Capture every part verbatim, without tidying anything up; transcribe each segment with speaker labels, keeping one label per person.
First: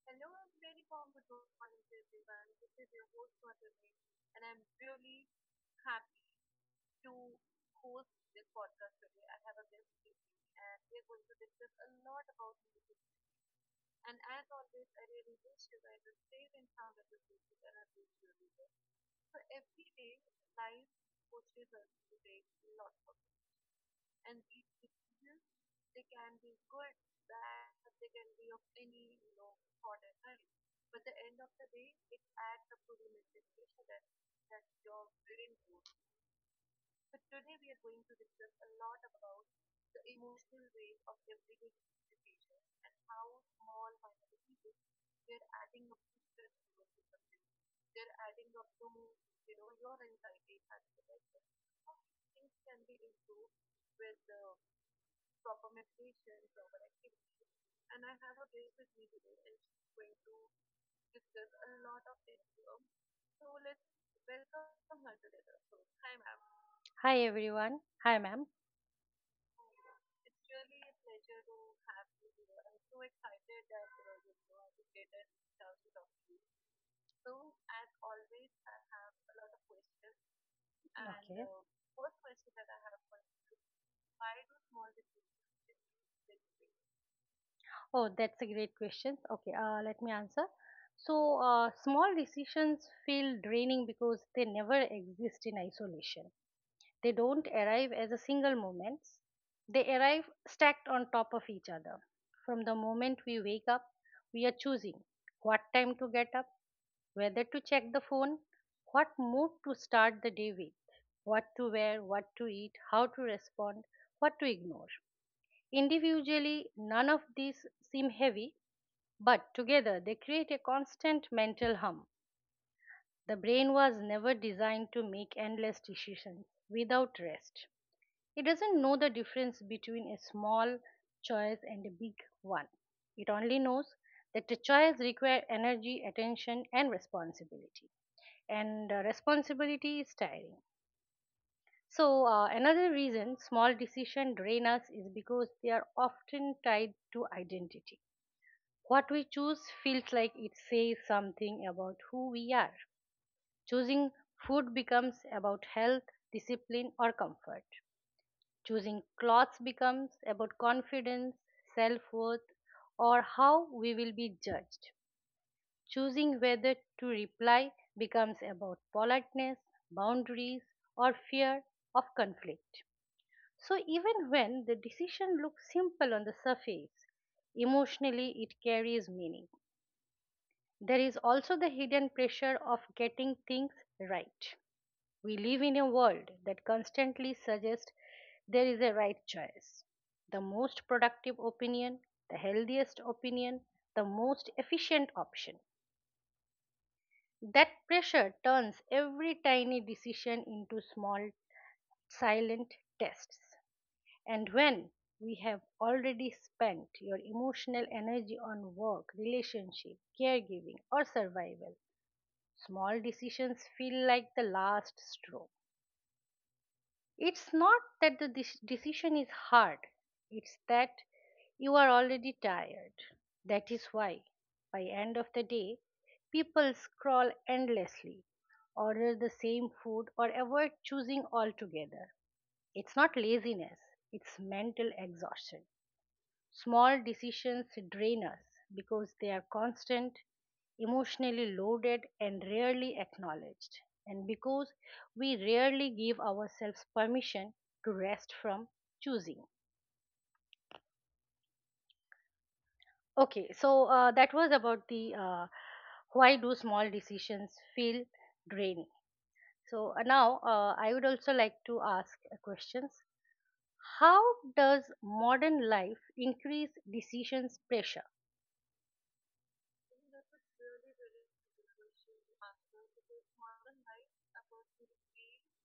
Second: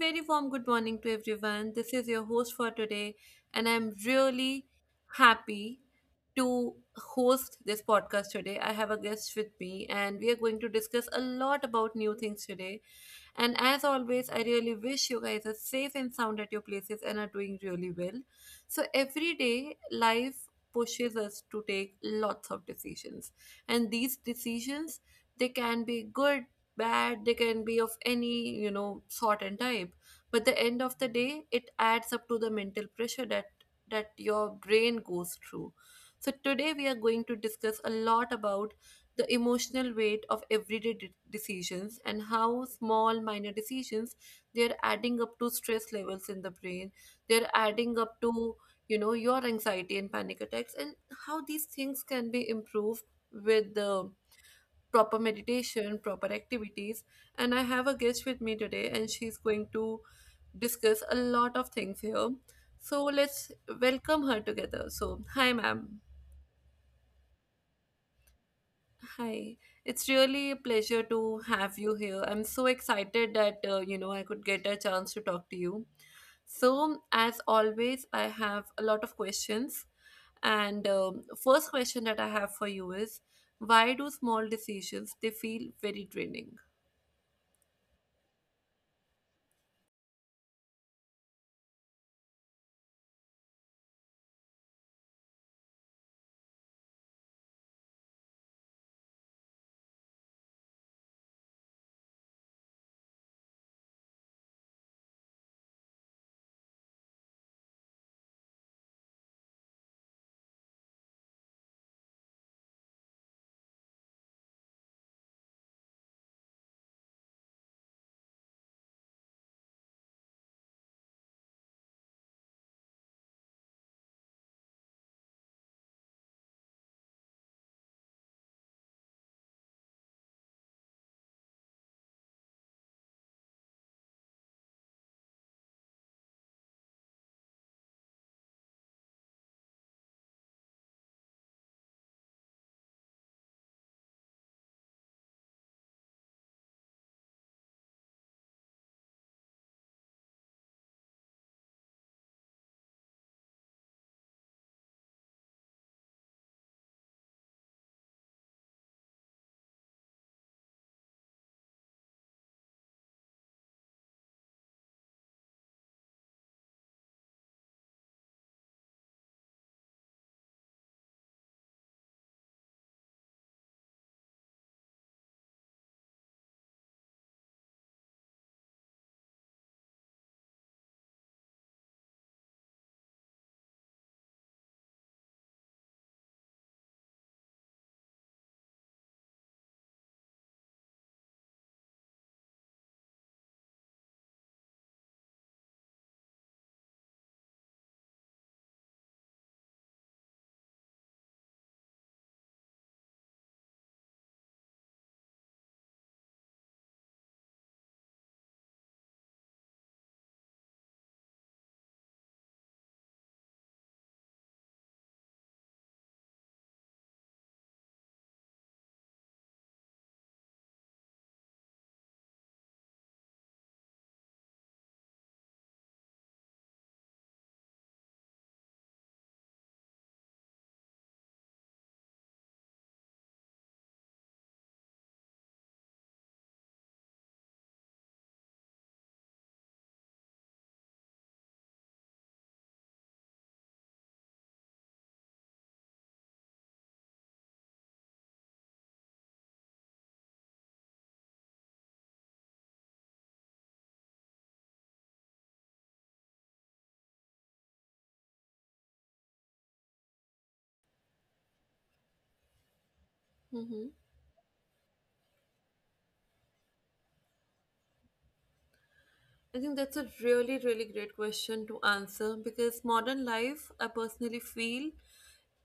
Speaker 1: very warm good morning to everyone. This is your host for today, and I'm really happy to host this podcast today. I have a guest with me, and we are going to discuss a lot about new things today. And as always, I really wish you guys are safe and sound at your places and are doing really well. So every day, life pushes us to take lots of decisions, and these decisions they can be good, bad, they can be of any you know sort and type. But the end of the day, it adds up to the mental pressure that that your brain goes through. So today we are going to discuss a lot about the emotional weight of everyday de- decisions and how small minor decisions they're adding up to stress levels in the brain, they're adding up to, you know your anxiety and panic attacks, and how these things can be improved with the proper meditation, proper activities. And I have a guest with me today, and she's going to discuss a lot of things here. So let's welcome her together. So hi, ma'am.
Speaker 2: Hi everyone. Hi ma'am.
Speaker 1: Hi, it's really a pleasure to have you here. I'm so excited that uh, you know I could get a chance to talk to you. So, as always, I have a lot of questions. And um,
Speaker 2: Okay.
Speaker 1: first question that I have for you is, why do small decisions they feel very draining?
Speaker 2: Oh, that's a great question. Okay, uh, let me answer. So, uh, small decisions feel draining because they never exist in isolation. They don't arrive as a single moments. They arrive stacked on top of each other. From the moment we wake up, we are choosing what time to get up, whether to check the phone, what mood to start the day with, what to wear, what to eat, how to respond, what to ignore. Individually, none of these seem heavy, but together they create a constant mental hum. The brain was never designed to make endless decisions without rest. It doesn't know the difference between a small choice and a big one. It only knows that the choice requires energy, attention, and responsibility. And uh, responsibility is tiring. So, uh, another reason small decisions drain us is because they are often tied to identity. What we choose feels like it says something about who we are. Choosing food becomes about health, discipline, or comfort. Choosing clothes becomes about confidence, self worth, or how we will be judged. Choosing whether to reply becomes about politeness, boundaries, or fear of conflict. So, even when the decision looks simple on the surface, emotionally it carries meaning. There is also the hidden pressure of getting things right. We live in a world that constantly suggests there is a right choice. The most productive opinion, the healthiest opinion, the most efficient option. That pressure turns every tiny decision into small, silent tests. And when we have already spent your emotional energy on work, relationship, caregiving, or survival, small decisions feel like the last straw. It's not that the dec- decision is hard, it's that you are already tired. That is why, by end of the day, people scroll endlessly, order the same food, or avoid choosing altogether. It's not laziness, it's mental exhaustion. Small decisions drain us because they are constant, emotionally loaded, and rarely acknowledged. And because we rarely give ourselves permission to rest from choosing. Okay, so uh, that was about the uh, why do small decisions feel draining. So uh, now uh, I would also like to ask uh, questions.
Speaker 1: Mm-hmm.
Speaker 2: How does modern life increase decisions pressure?
Speaker 1: I think that's a really, really great question to answer because modern life, I personally feel,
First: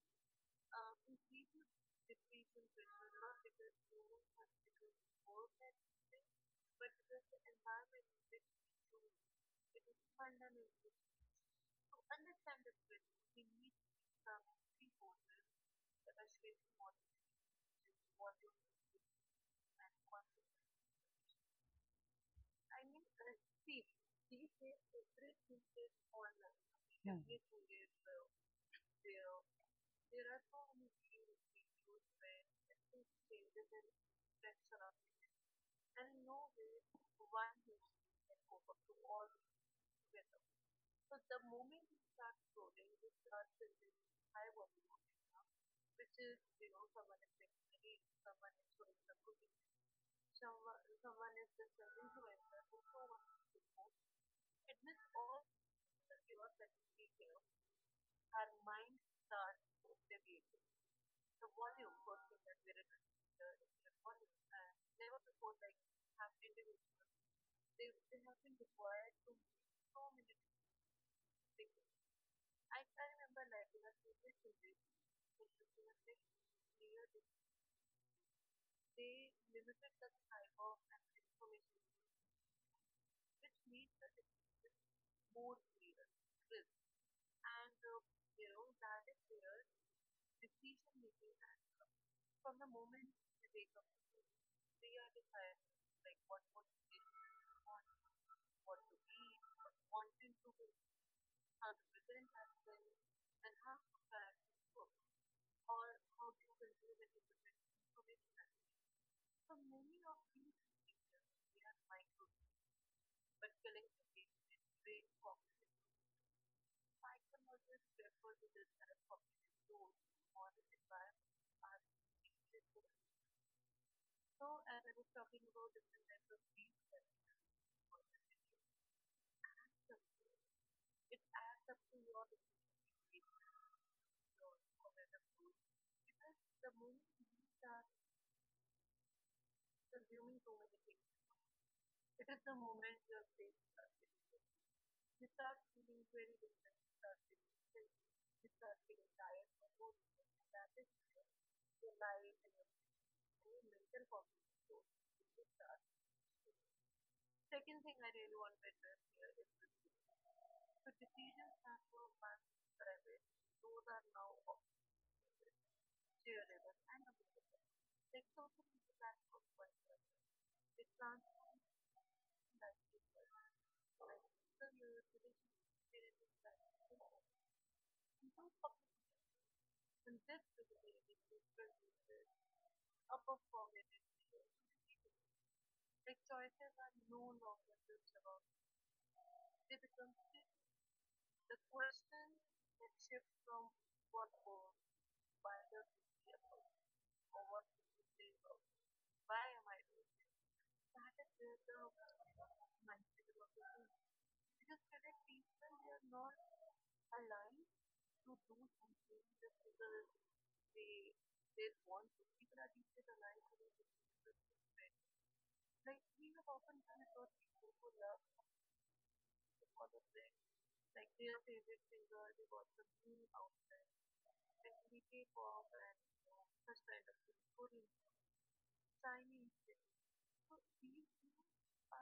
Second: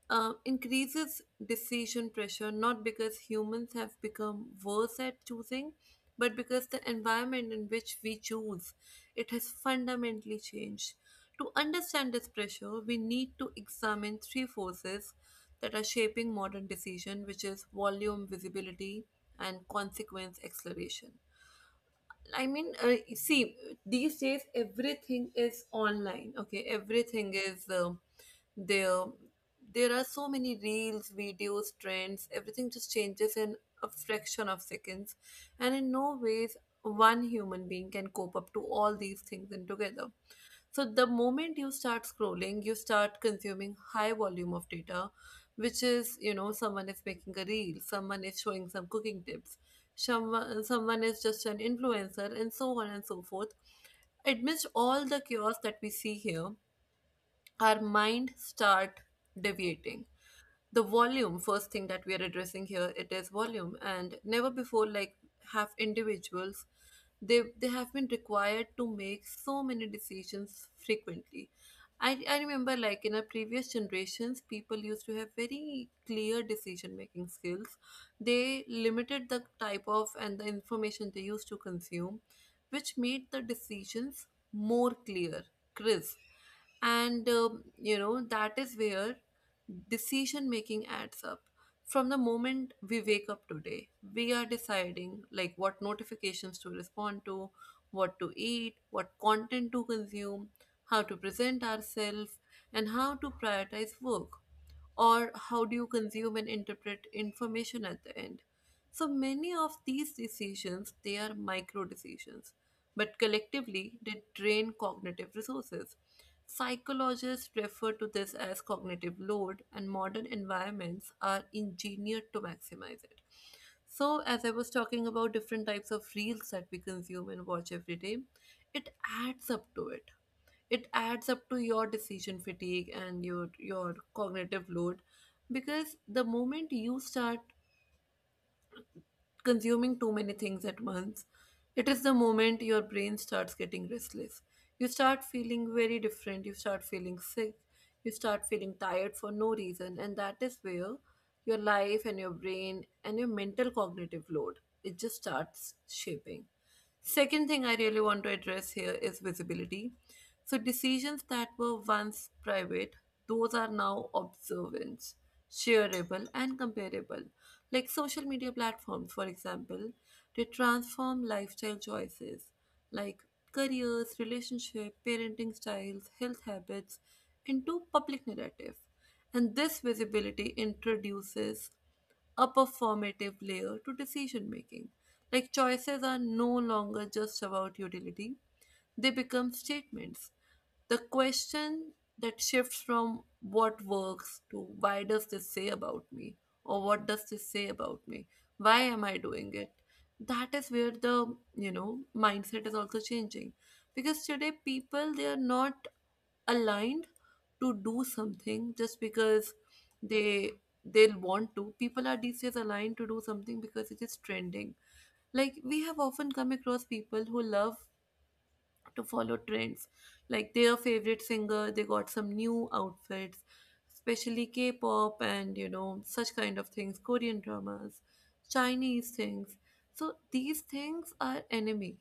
Speaker 1: uh, increases decision pressure, not because humans have become worse at choosing, but because the environment in which we choose, it has fundamentally changed. To understand this pressure, we need to examine three forces that are shaping modern decision, which is volume, visibility, and consequence acceleration. I mean, uh, see, these days everything is online. Okay,
Speaker 2: Hmm.
Speaker 1: everything is uh, there. There are so many reels, videos, trends. Everything just changes in a fraction of seconds, and in no ways one human being can cope up to all these things in together. So the moment you start scrolling, you start consuming high volume of data, which is, you know, someone is making a reel, someone is showing some cooking tips, someone, someone is just an influencer, and so on and so forth. Amidst all the chaos that we see here, our mind start deviating the volume. First thing that we are addressing here, it is volume. And never before like have individuals they they have been required to make so many decisions frequently. I, I remember, like in our previous generations people used to have very clear decision making skills. They limited the type of and the information they used to consume, which made the decisions more clear, crisp. And um, you know that is where decision making adds up. From the moment we wake up today, we are deciding like what notifications to respond to, what to eat, what content to consume, how to present ourselves, and how to prioritize work, or how do you consume and interpret information at the end. So many of these decisions, they are micro decisions, but collectively they drain cognitive resources. Psychologists refer to this as cognitive load, and modern environments are engineered to maximize it. So, as I was talking about different types of reels that we consume and watch every day, it adds up to it. It adds up to your decision fatigue and your your cognitive load, because the moment you start consuming too many things at once. It is the moment your brain starts getting restless. You start feeling very different, you start feeling sick, you start feeling tired for no reason, and that is where your life and your brain and your mental cognitive load it just starts shaping. Second thing I really want to address here is visibility. So, decisions that were once private, those are now observant, shareable, and comparable. Like social media platforms, for example, they transform lifestyle choices like careers, relationship, parenting styles, health habits into public narrative. And this visibility introduces a performative layer to decision making. Like choices are no longer just about utility, they become statements. The question that shifts from what works to why does this say about me, or what does this say about me? Why am I doing it? That is where the, you know mindset is also changing, because today people they are not aligned to do something just because they they'll want to. People are these days aligned to do something because it is trending. Like we have often come across people who love to follow trends, like their favorite singer they got some new outfits, especially K-pop and, you know such kind of things, Korean dramas, Chinese things. So these things are enemy.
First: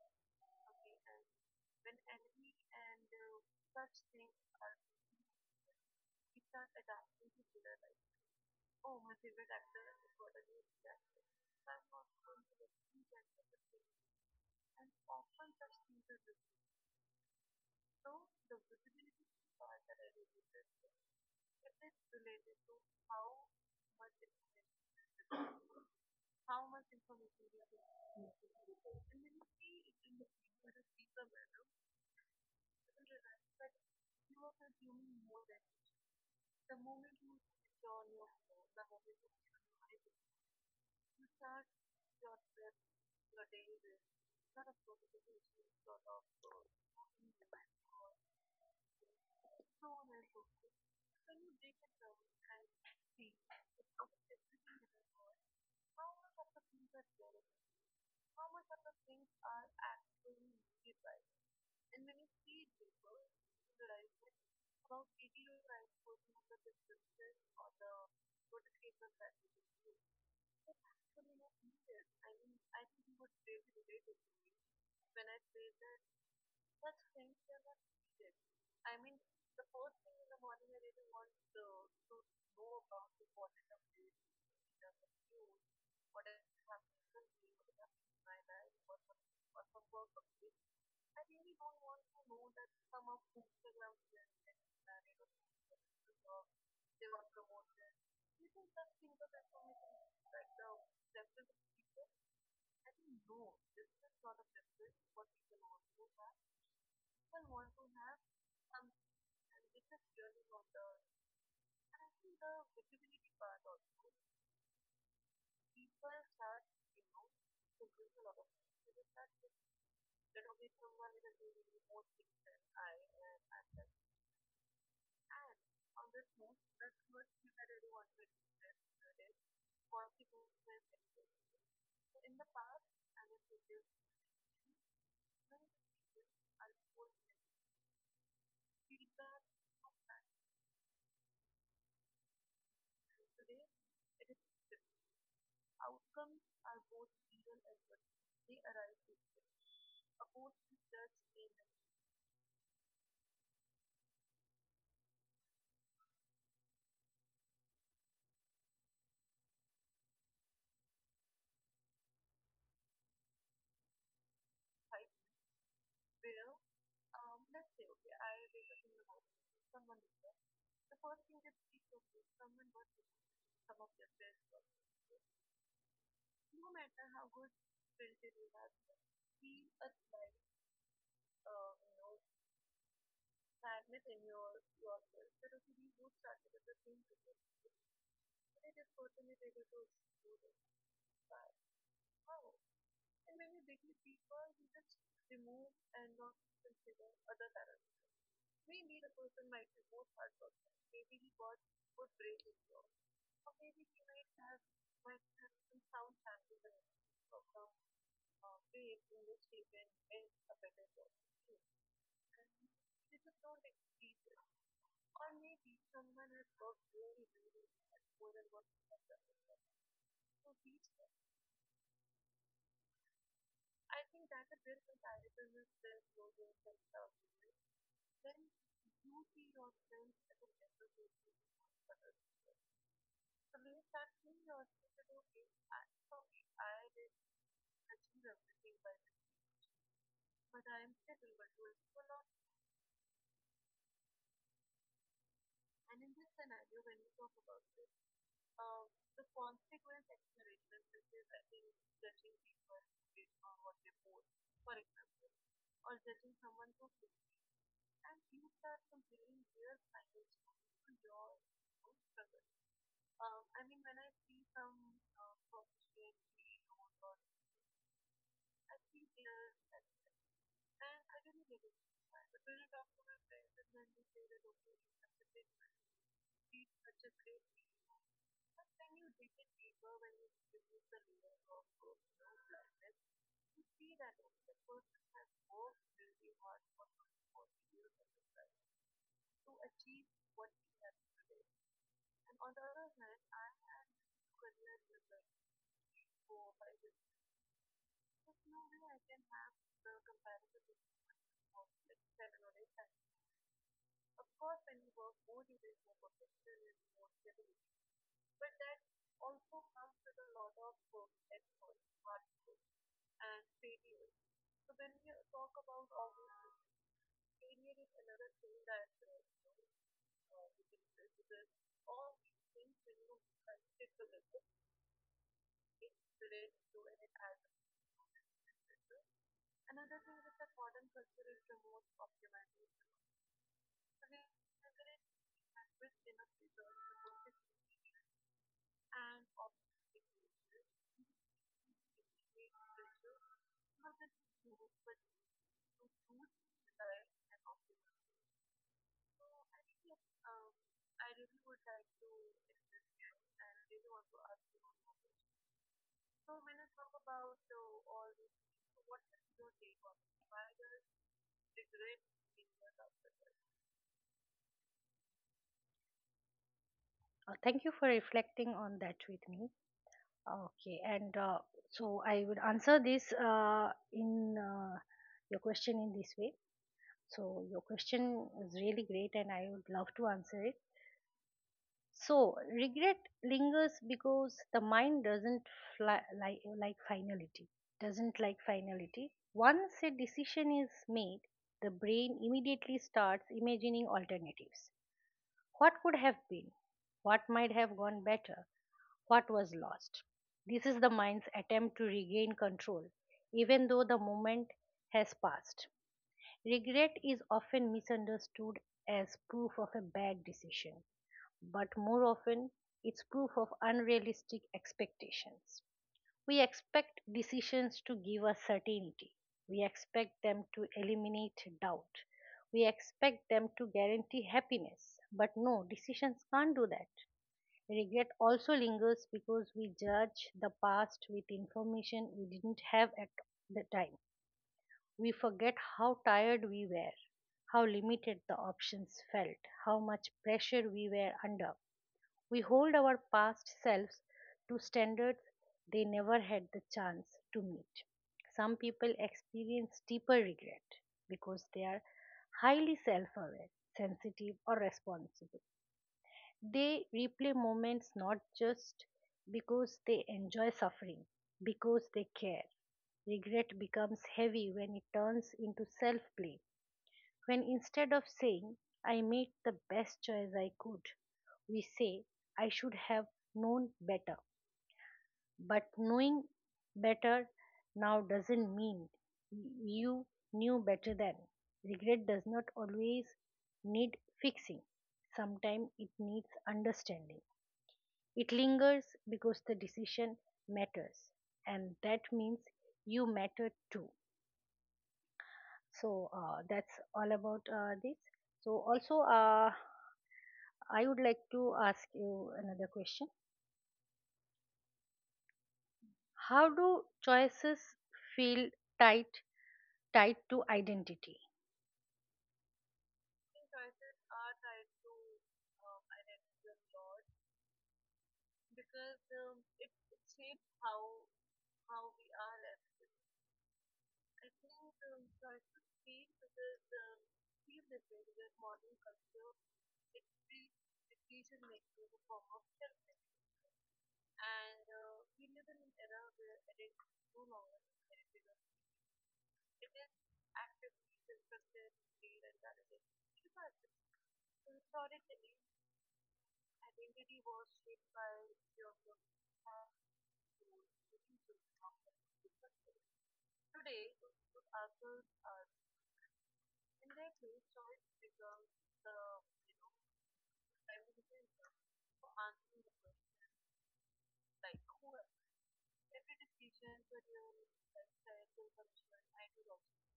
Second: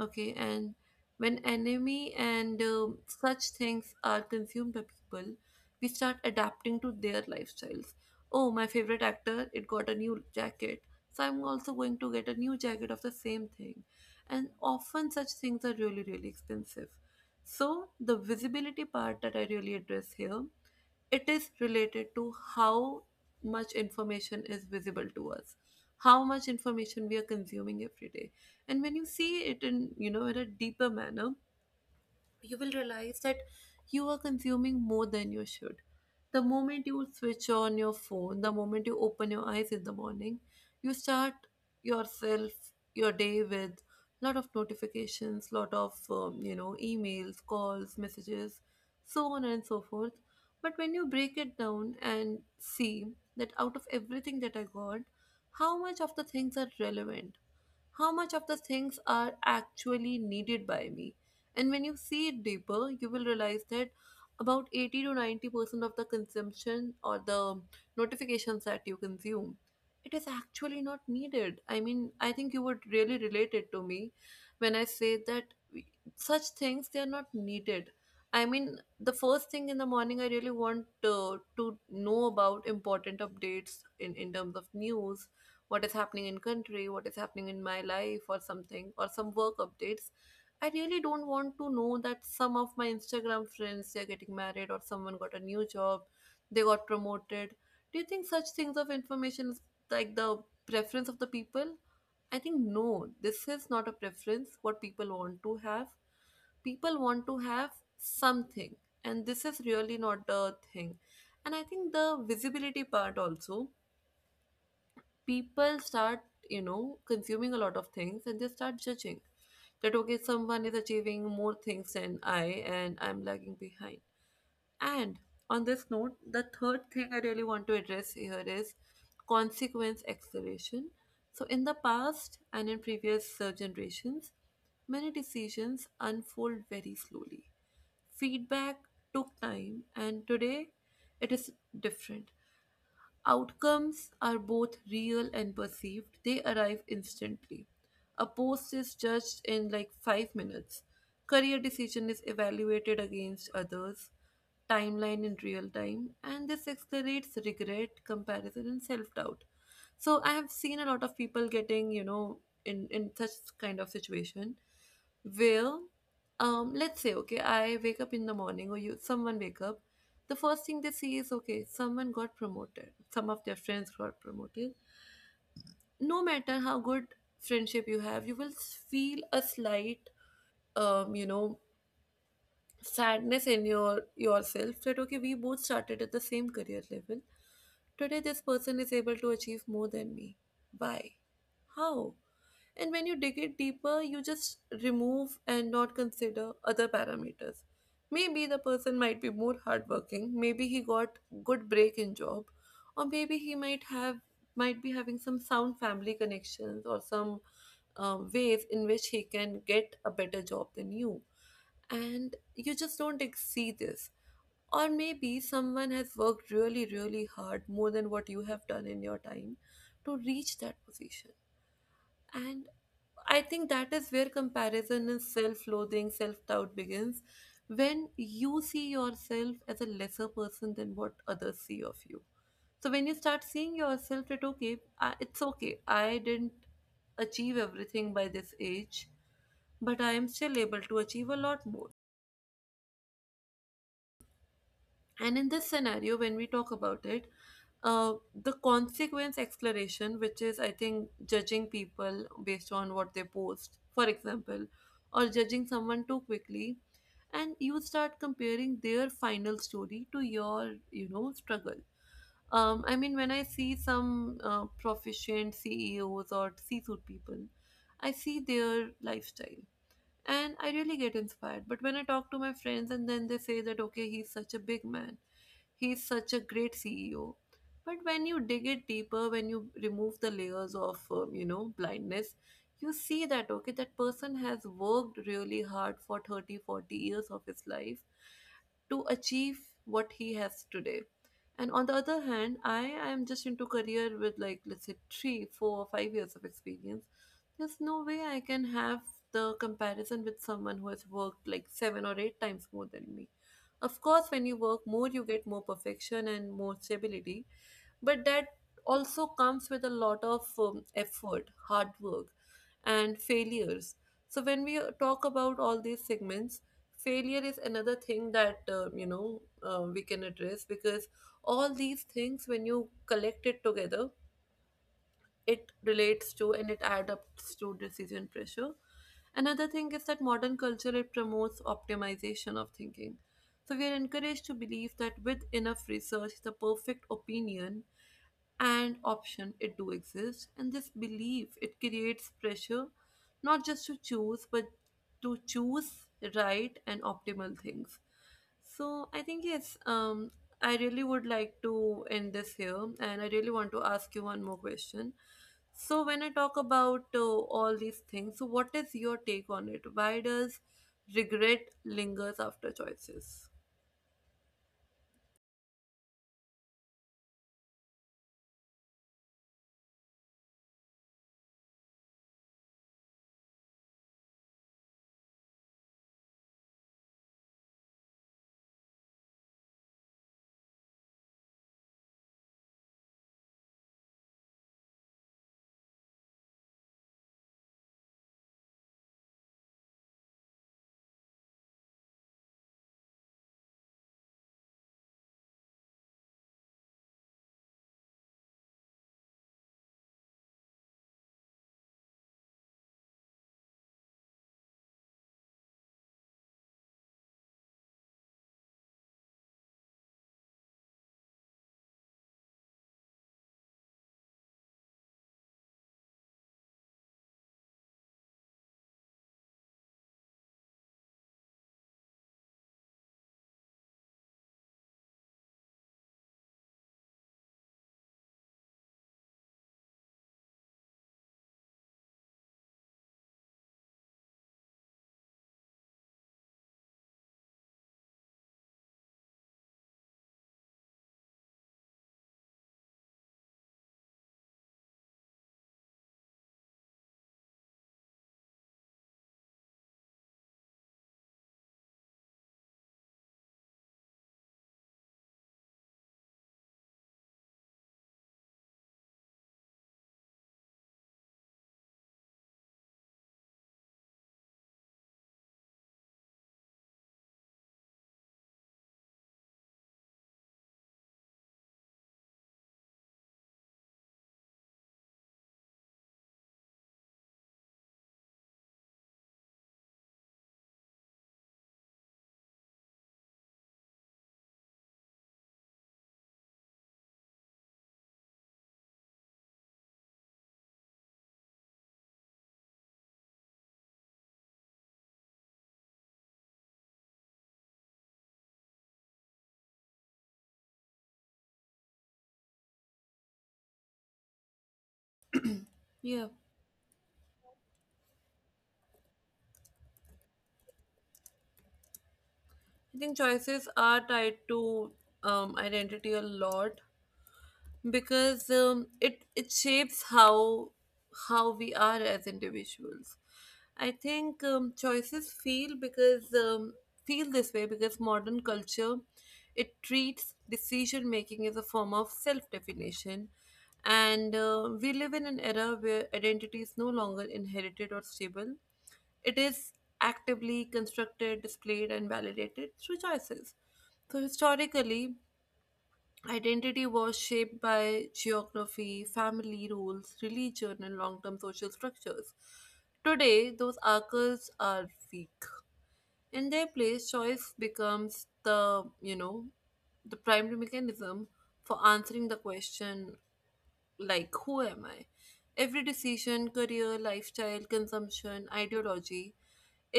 Speaker 1: Okay, and when enemy and uh, such things are consumed by people, we start adapting to their lifestyles. Oh, my favorite actor, it got a new jacket. So I'm also going to get a new jacket of the same thing. And often such things are really, really expensive. So the visibility part that I really address here, it is related to how much information is visible to us, how much information we are consuming every day. And when you see it in, you know in a deeper manner, you will realize that you are consuming more than you should. The moment you switch on your phone, the moment you open your eyes in the morning, you start yourself your day with lot of notifications, lot of um, you know emails, calls, messages, so on and so forth. But when you break it down and see that out of everything that I got, how much of the things are relevant, how much of the things are actually needed by me. And when you see it deeper, you will realize that about eighty to ninety percent of the consumption or the notifications that you consume, it is actually not needed. I mean, I think you would really relate it to me when I say that we- such things they are not needed. I mean, the first thing in the morning, I really want uh, to know about important updates in, in terms of news, what is happening in country, what is happening in my life or something, or some work updates. I really don't want to know that some of my Instagram friends they're getting married, or someone got a new job, they got promoted. Do you think such things of information is like the preference of the people? I think no, this is not a preference what people want to have. People want to have something, and this is really not the thing. And I think the visibility part also, people start, you know consuming a lot of things and they start judging that okay, someone is achieving more things than I, and I'm lagging behind. And on this note, the third thing I really want to address here is consequence acceleration. So in the past and in previous uh, generations, many decisions unfold very slowly, feedback took time, and today it is different. Outcomes are both real and perceived, they arrive instantly. A post is judged in like five minutes. Career decision is evaluated against others, timeline in real time, and this accelerates regret, comparison, and self doubt. So I have seen a lot of people getting, you know, in in such kind of situation where, um let's say okay, I wake up in the morning, or you, someone wake up, the first thing they see is okay, someone got promoted, some of their friends got promoted. No matter how good friendship you have, you will s- feel a slight, um you know sadness in your yourself, that okay, we both started at the same career level, today this person is able to achieve more than me. Why? How? And when you dig it deeper, you just remove and not consider other parameters. Maybe the person might be more hardworking, maybe he got good break in job, or maybe he might have might be having some sound family connections, or some um, ways in which he can get a better job than you. And you just don't ex- see this. Or maybe someone has worked really, really hard more than what you have done in your time to reach that position. And I think that is where comparison and self loathing, self doubt begins. When you see yourself as a lesser person than what others see of you. So when you start seeing yourself that, okay, I, it's okay, I didn't achieve everything by this age, but I am still able to achieve a lot more. And in this scenario, when we talk about it, uh, the consequence exploration, which is, I think, judging people based on what they post, for example, or judging someone too quickly, and you start comparing their final story to your, you know, struggle. Um, I mean, when I see some uh, proficient C E Os or C-suite people, I see their lifestyle and I really get inspired. But when I talk to my friends and then they say that, okay, he's such a big man, he's such a great C E O. But when you dig it deeper, when you remove the layers of um, you know blindness, you see that, okay, that person has worked really hard for thirty, forty years of his life to achieve what he has today. And on the other hand, I am just into career with, like, let's say three, four, or five years of experience. There's no way I can have the comparison with someone who has worked like seven or eight times more than me. Of course, when you work more, you get more perfection and more stability, but that also comes with a lot of um, effort, hard work, and failures. So when we uh, talk about all these segments, failure is another thing that uh, you know uh, we can address, because all these things, when you collect it together, it relates to and it adapts to decision pressure. Another thing is that modern culture, it promotes optimization of thinking. So we are encouraged to believe that with enough research, the perfect opinion and option, it do exist, and this belief, it creates pressure not just to choose but to choose right and optimal things. So i think yes um I really would like to end this here, and I really want to ask you one more question. So when I talk about uh, all these things, so what is your take on it? Why does regret lingers after choices?
Speaker 2: Uh, Thank you for reflecting on that with me. Okay, and uh, so I would answer this uh, in uh, your question in this way. So your question is really great, and I would love to answer it. So regret lingers because the mind doesn't fly, like like finality. Doesn't like finality. Once a decision is made, the brain immediately starts imagining alternatives. What could have been? What might have gone better? What was lost? This is the mind's attempt to regain control, even though the moment has passed. Regret is often misunderstood as proof of a bad decision, but more often it's proof of unrealistic expectations. We expect decisions to give us certainty. We expect them to eliminate doubt. We expect them to guarantee happiness. But no, decisions can't do that. Regret also lingers because we judge the past with information we didn't have at the time. We forget how tired we were, how limited the options felt, how much pressure we were under. We hold our past selves to standards they never had the chance to meet. Some people experience deeper regret because they are highly self aware, sensitive, or responsible. They replay moments not just because they enjoy suffering, because they care. Regret becomes heavy when it turns into self blame when instead of saying, I made the best choice I could, we say, I should have known better. But knowing better now doesn't mean you knew better then. Regret does not always need fixing, sometimes it needs understanding. It lingers because the decision matters, and that means you matter too. So uh, that's all about uh, this. So also, uh, I would like to ask you another question.
Speaker 1: Yeah,
Speaker 2: How do choices feel tight tied to identity?
Speaker 1: I think choices are tied to um, identity a lot. Because um, it it shapes how how we are as individuals. I think um, choices feel because um, feel this way because modern culture, it treats decision making as a form of self definition, and uh, we live in an era where identity is no longer inherited or stable. It is actively constructed, displayed, and validated through choices. So historically, Identity was shaped by geography, family roles, religion, and long term social structures. Today, those anchors are weak. In their place, choice becomes the, you know, the primary mechanism for answering the question, like, who am I? Every decision, career, lifestyle, consumption, ideology,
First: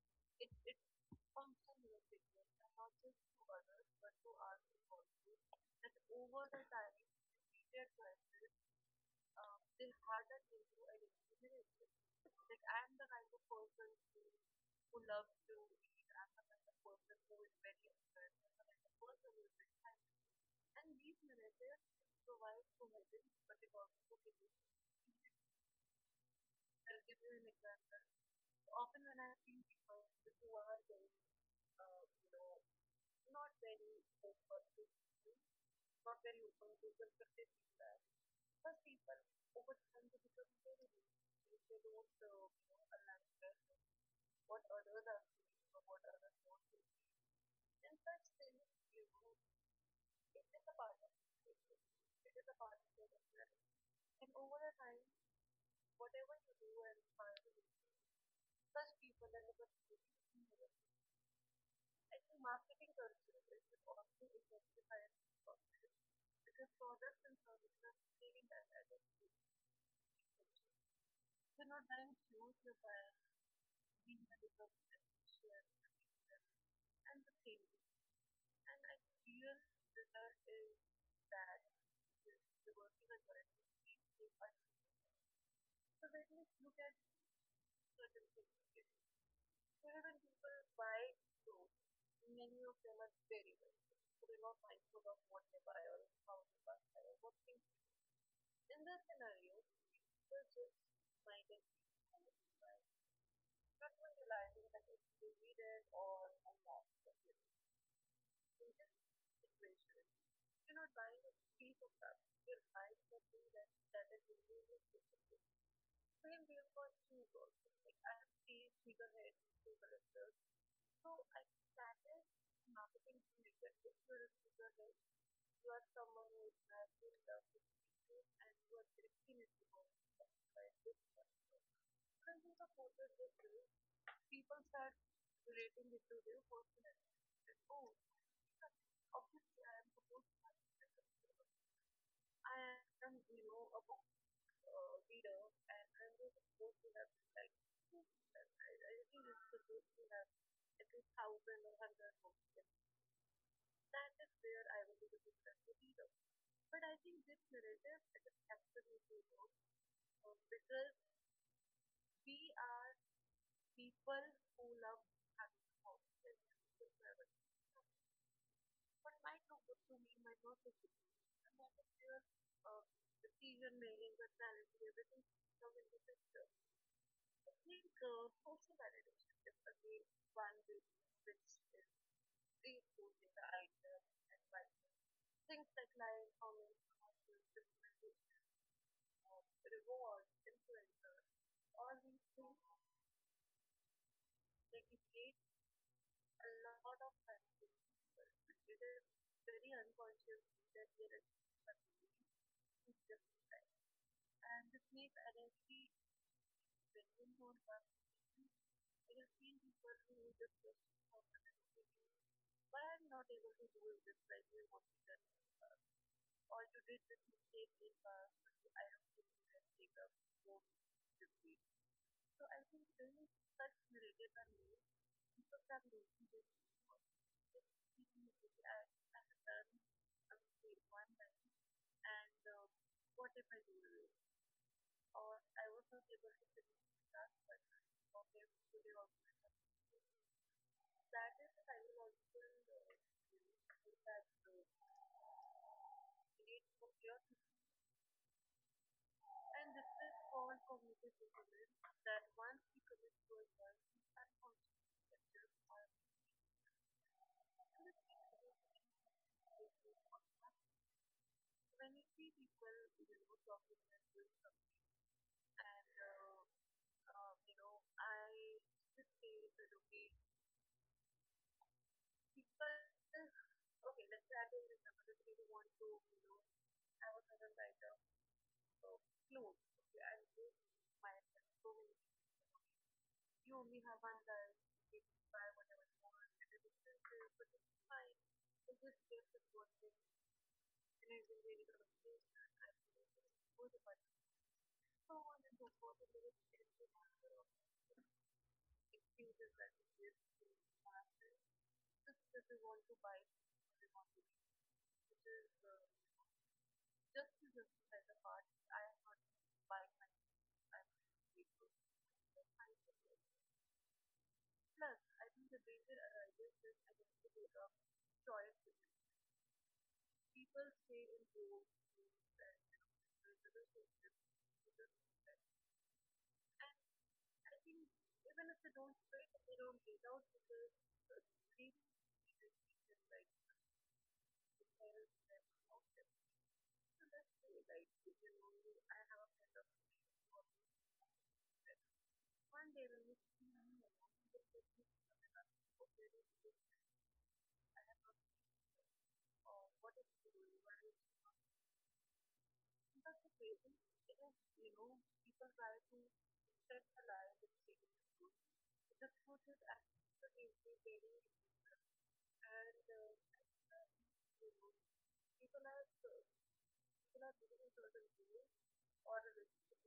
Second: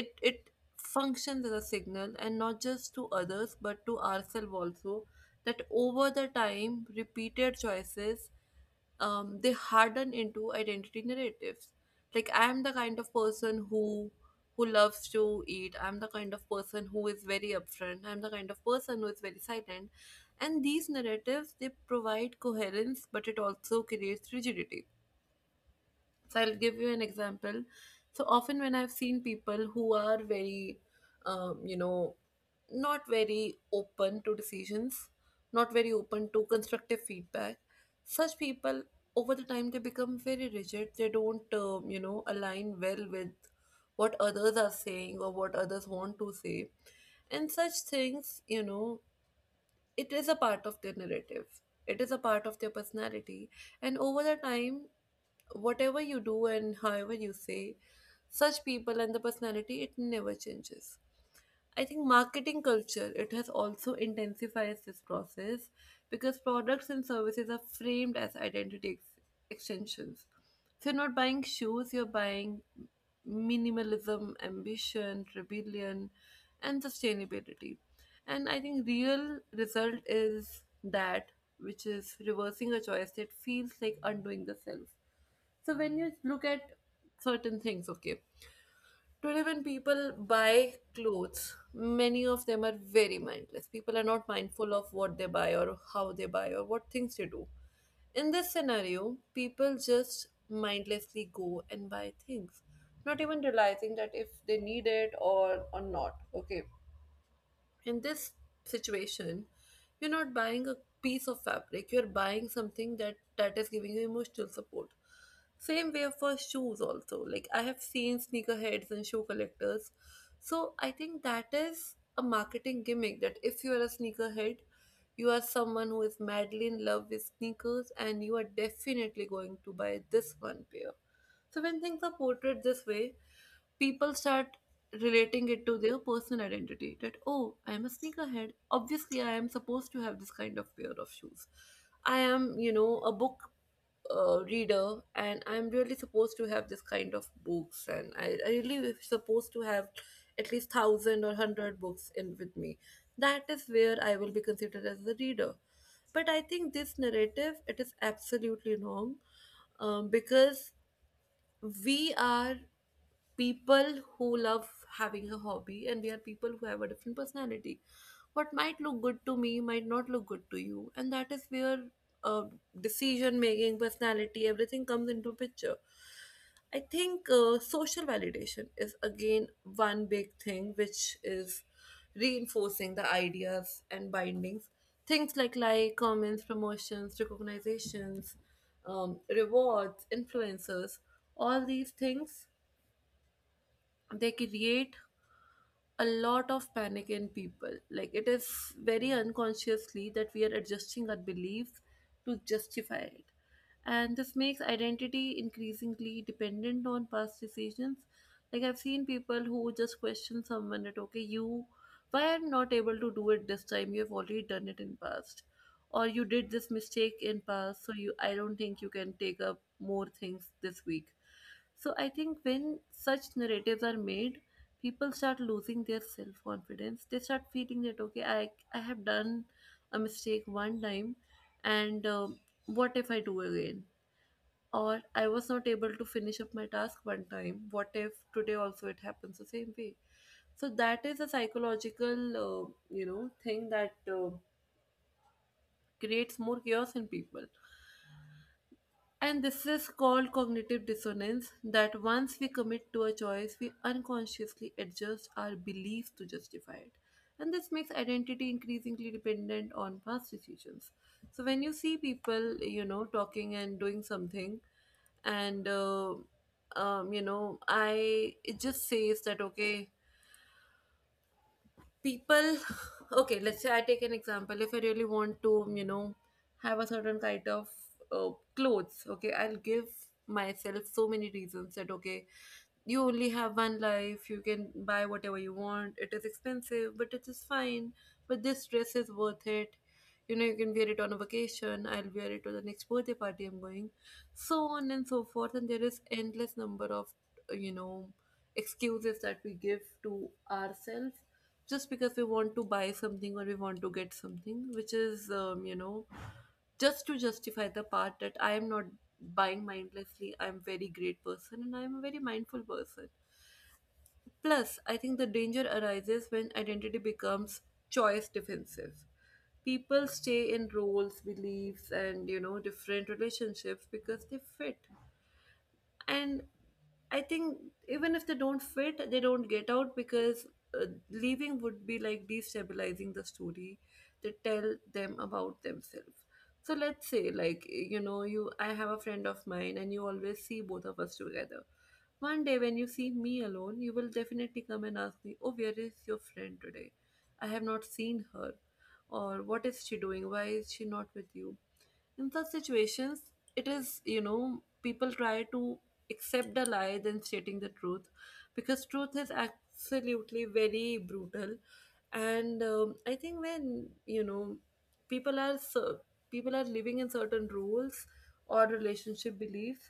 Speaker 1: it it functions as a signal, and not just to others but to ourselves also. That, over the time, repeated choices, um, they harden into identity narratives. Like, I am the kind of person who who loves to eat, I'm the kind of person who is very upfront, I'm the kind of person who is very silent. And these narratives, they provide coherence, but it also creates rigidity. So I'll give you an example. So often when I've seen people who are very, um, you know not very open to decisions, not very open to constructive feedback, such people, over the time, they become very rigid. They don't, um, you know align well with what others are saying or what others want to say. And such things, you know, it is a part of their narrative, it is a part of their personality. And over the time, whatever you do and however you say, such people and the personality, it never changes. I think marketing culture, it has also intensified this process, because products and services are framed as identity ex- extensions. So you're not buying shoes, you're buying minimalism, ambition, rebellion, and sustainability. And I think real result is that, which is reversing a choice that feels like undoing the self. So when you look at certain things, okay, today, when people buy clothes, many of them are very mindless. People are not mindful of what they buy or how they buy or what things they do. In this scenario, people just mindlessly go and buy things, not even realizing that if they need it, or, or not. Okay, in this situation, you're not buying a piece of fabric, you're buying something that that is giving you emotional support. Same way for shoes also, like, I have seen sneakerheads and shoe collectors. So I think that is a marketing gimmick that if you are a sneakerhead, you are someone who is madly in love with sneakers and you are definitely going to buy this one pair. So when things are portrayed this way, people start relating it to their personal identity, that, oh, I am a sneakerhead, obviously I am supposed to have this kind of pair of shoes. I am, you know, a book uh, reader, and I'm really supposed to have this kind of books, and i, I really was supposed to have at least one thousand or one hundred books in with me. That is where I will be considered as a reader. But I think this narrative, it is absolutely wrong. Um, because we are people who love having a hobby, and we are people who have a different personality. What might look good to me might not look good to you, and that is where uh, decision making, personality, everything comes into picture. I think uh, social validation is again one big thing which is reinforcing the ideas and bindings. Things like like comments, promotions, recognitions, um, rewards, influencers, all these things, they create a lot of panic in people. Like, it is very unconsciously that we are adjusting our beliefs to justify it, and this makes identity increasingly dependent on past decisions. Like, I've seen people who just question someone that, okay, you, why I'm not able to do it this time? You've already done it in past, or you did this mistake in past, so you, I don't think you can take up more things this week. So I think when such narratives are made, people start losing their self confidence. They start feeling that, okay, I I have done a mistake one time, and uh, what if I do again? Or I was not able to finish up my task one time. What if today also it happens the same way? So that is a psychological, uh, you know, thing that uh, creates more chaos in people. And this is called cognitive dissonance, that once we commit to a choice, we unconsciously adjust our beliefs to justify it. And this makes identity increasingly dependent on past decisions. So when you see people, you know, talking and doing something, and uh, um, you know I it just says that, okay, people okay, let's say I take an example. If I really want to, you know, have a certain kind of uh, clothes, okay, I'll give myself so many reasons that, okay, you only have one life, you can buy whatever you want, it is expensive but it is fine, but this dress is worth it, you know, you can wear it on a vacation, I'll wear it to the next birthday party I'm going, so on and so forth. And there is endless number of uh, you know excuses that we give to ourselves, just because we want to buy something or we want to get something, which is, um, you know just to justify the part that I am not buying mindlessly, I'm very great person, and I'm a very mindful person. Plus, I think the danger arises when identity becomes choice defensive. People stay in roles, beliefs, and, you know, different relationships because they fit. And I think even if they don't fit, they don't get out, because uh, leaving would be like destabilizing the story they tell them about themselves. So let's say, like, you know, you I have a friend of mine and you always see both of us together. One day when you see me alone, you will definitely come and ask me, oh, where is your friend today? I have not seen her. Or what is she doing? Why is she not with you? In such situations, it is, you know, people try to accept a lie than stating the truth, because truth is absolutely very brutal. And um, I think, when, you know, people are so, people are living in certain rules or relationship beliefs,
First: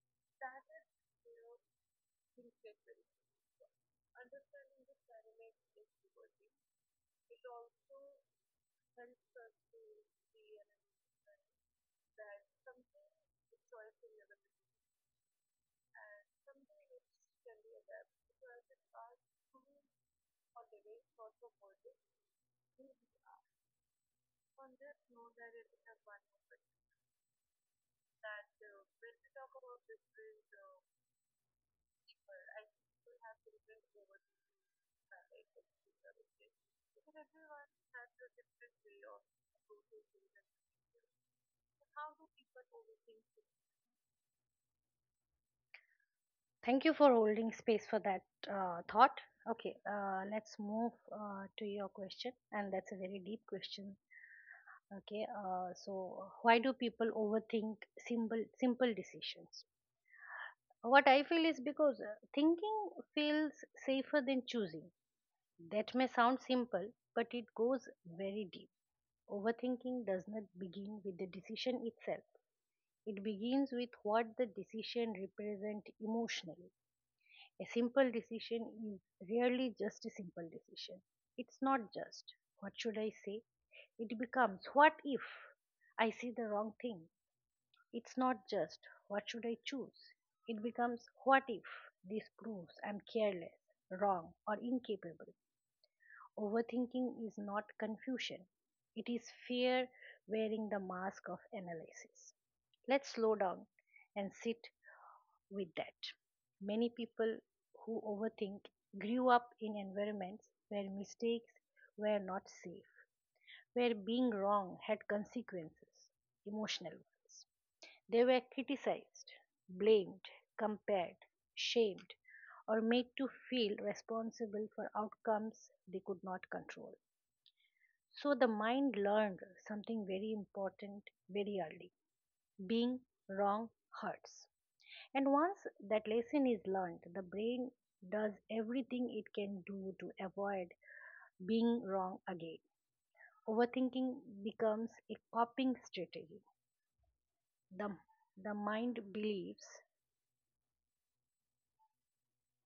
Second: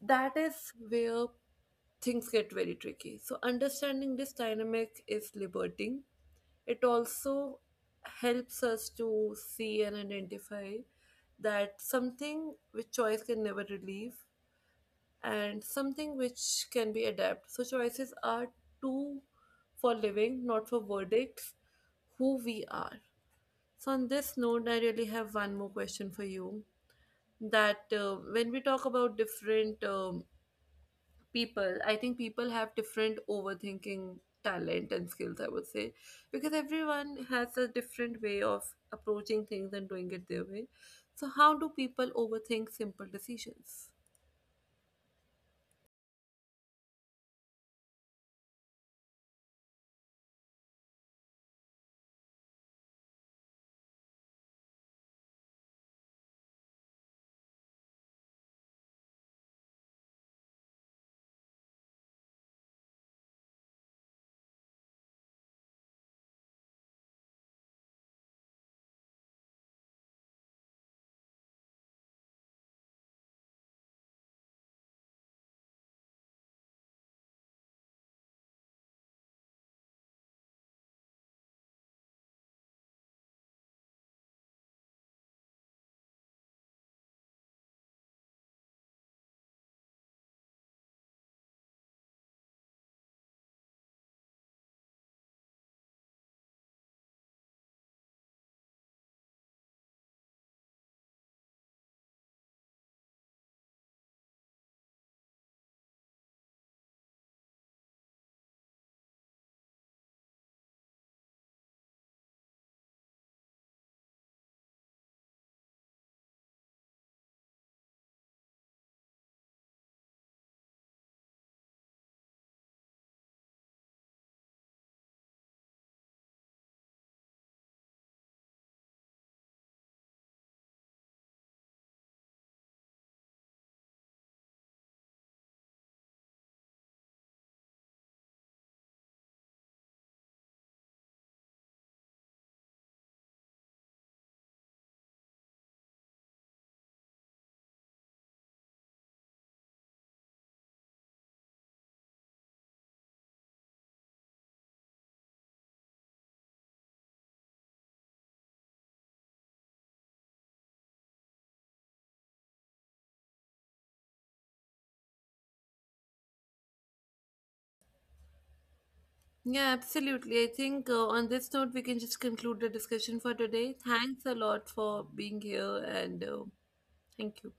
Speaker 1: that is where things get very tricky. So understanding this dynamic is liberating. It also helps us to see and identify that something which choice can never relieve, and something which can be adapted. So choices are too for living, not for verdicts, who we are. So on this note, I really have one more question for you. That uh, when we talk about different um, people, I think people have different overthinking talent and skills, I would say, because everyone has a different way of approaching things and doing it their way. So how do people overthink simple decisions?
Speaker 2: Thank you for holding space for that uh, thought. Okay, uh, let's move uh, to your question, and that's a very deep question. Okay, uh, so why do people overthink simple simple decisions? What I feel is because uh, thinking feels safer than choosing. That may sound simple, but it goes very deep. Overthinking does not begin with the decision itself. It begins with what the decision represents emotionally. A simple decision is rarely just a simple decision. It's not just, what should I say? It becomes, what if I see the wrong thing? It's not just, what should I choose? It becomes, what if this proves I'm careless, wrong, or incapable? Overthinking is not confusion, it is fear wearing the mask of analysis. Let's slow down and sit with that. Many people who overthink grew up in environments where mistakes were not safe, where being wrong had consequences, emotional ones. They were criticized, blamed, compared, shamed, or made to feel responsible for outcomes they could not control. So the mind learned something very important very early being wrong hurts. And once that lesson is learned, the brain does everything it can do to avoid being wrong again. Overthinking becomes a coping strategy. The, the mind believes
Speaker 1: Yeah, absolutely, I think uh, on this note we can just conclude the discussion for today. Thanks a lot for being here, and uh, thank you.